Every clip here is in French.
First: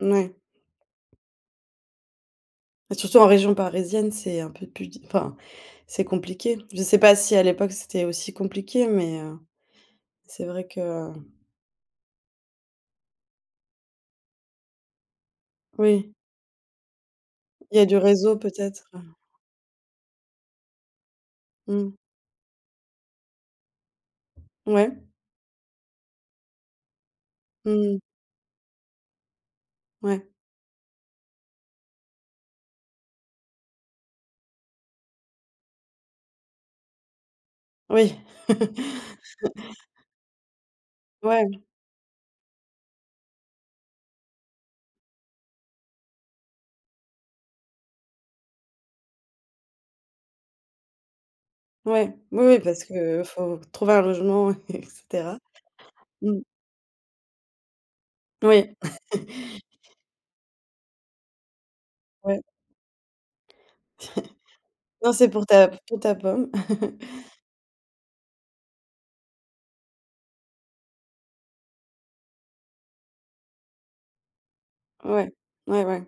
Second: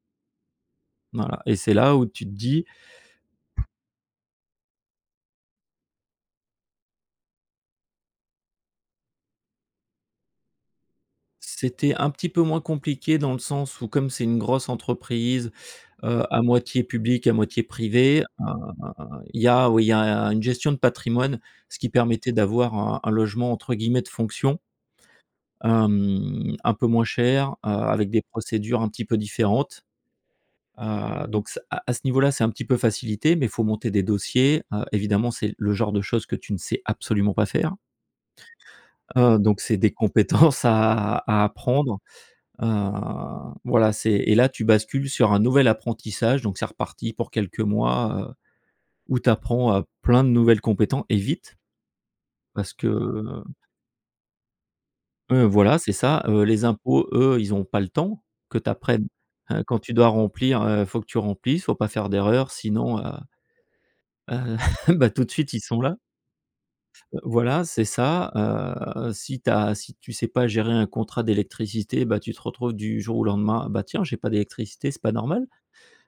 Mouais. Voilà, et c'est là où tu te dis Et surtout en région parisienne, c'est un peu plus di enfin c'est compliqué. Je sais pas si à l'époque c'était aussi compliqué, mais, heu, c'est vrai que heu C'était un petit peu moins compliqué, dans le sens où, comme c'est une grosse entreprise, Oui. heu, à moitié publique, à moitié Il y a du privée, réseau heu, peut-être, heu il y a où il y a une gestion de patrimoine, ce qui Mmh. permettait d'avoir un un logement entre guillemets «de fonction» Ouais. hem, un peu moins cher, heu, Mmh mh. avec des procédures un petit peu différentes, Ouais. heu. Donc ce, heu, à ce niveau là, ça a un petit peu facilité, mais faut monter des dossiers, heu, évidemment, c'est le genre de choses que tu ne sais absolument pas faire Oui. heu, donc c'est des compétences à à Ouais. apprendre, heu voilà, c'est et là tu bascules sur un nouvel apprentissage, donc c'est reparti pour quelques mois, heu, où tu apprends, heu, plein de nouvelles compéten et vite Ouais, oui, oui parce parce que que faut trouver un logement et cetera. Heu, voilà, c'est ça: Mmh. heu, les impôts, eux, ils ont pas le temps que Oui. tu apprennes, heu, quand tu dois remplir, heu, il faut que tu remplisses, faut pas faire Ouais. d'erreur sinon, heu heu, bah Non tout c'est de pour suite ils ta p sont là. pour ta pomme. Heu, voilà, c'est ça. Heu, si tu as si tu sais pas gérer un contrat d'électricité, bah, tu te retrouves du jour au lendemain: «Bah tiens, j'ai pas d'électricité, c'est pas Ouais. normal». Ouais, ouais.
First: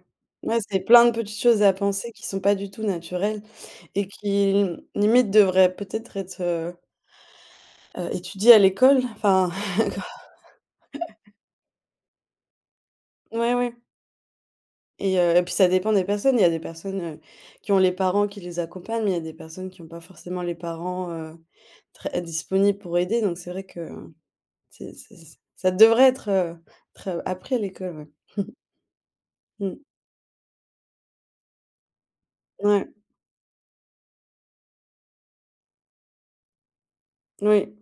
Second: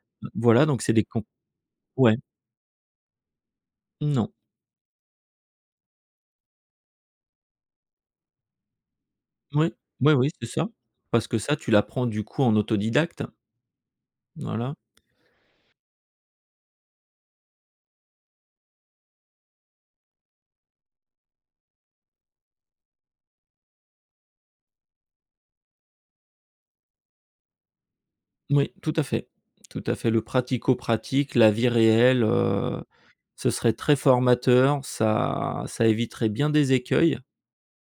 Ouais, Voilà, c'est donc c'est plein des de comp petites choses à penser, ouais. qui sont pas du tout naturelles, et Non. qui limite devraient peut-être être heu heu étudiées à l'école enfin, Ou. éco Oui, oui, c'est ça. Parce que ça tu l'apprends du coup en autodidacte. Ouais, ouais. Voilà. Et heu, et puis ça dépend des personnes. Il y a des personnes, heu, qui ont les parents qui les accompagnent, mais il y a des personnes qui ont pas forcément les parents, heu, très disponibles pour aider. Donc c'est vrai que, heu, c'est c'est ça devrait être, heu, tre appris à l'école, ouais. Oui, tout à fait Mmh. tout à fait, le pratico-pratique, la vie réelle, heu, Ouais. ce serait très formateur ça ça éviterait bien des écueils, N oui.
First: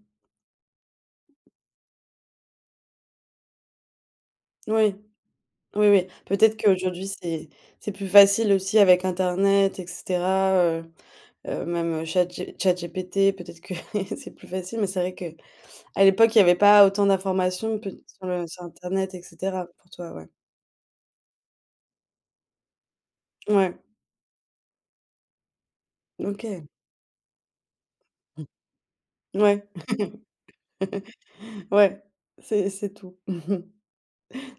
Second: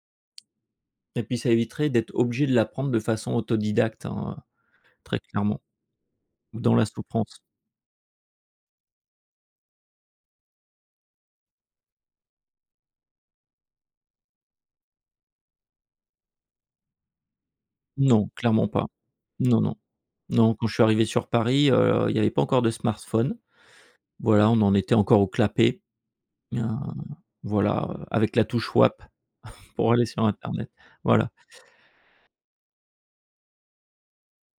et puis ça éviterait d'être obligé de l'apprendre de façon autodidacte, hein. Oui. Très clairement. Oui, oui. Peut-être Ou dans la qu'aujourd'hui souffrance. c'est c'est plus facile aussi avec internet, et cetera, heu heu, même, heu, Chat G Chat GPT, peut-être que c'est plus facile, mais c'est vrai qu'à l'époque, il y avait pas autant d'informations p sur Non, le sur clairement pas. internet, et Non, cetera, non. pour toi, ouais. Non, quand je suis arrivé sur Paris, heu, il y avait pas encore de smartphones. Ouais. Voilà on en était encore au clapet. OK. Hein, voilà, avec la N touche WAP ouais. pour aller sur internet, voilà. Ouais, c'est c'est tout.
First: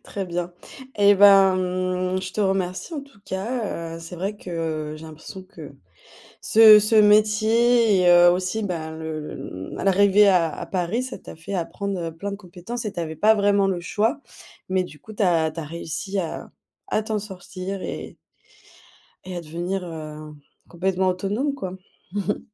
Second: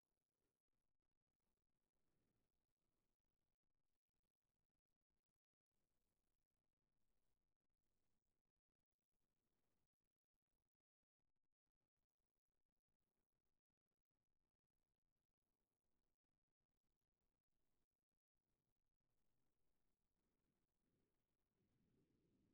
Très bien, eh ben, mmh, je te remercie en tout cas, heu, c'est vrai que, heu, j'ai l'impression que ce ce métier et heu, aussi, bah, le le l'arrivée à à Paris, ça t'a fait apprendre, heu, plein de compétences et tu avais pas vraiment le choix. Mais du coup, tu as tu as réussi à à t'en sortir et et à devenir, heu, complètement autonome, quoi.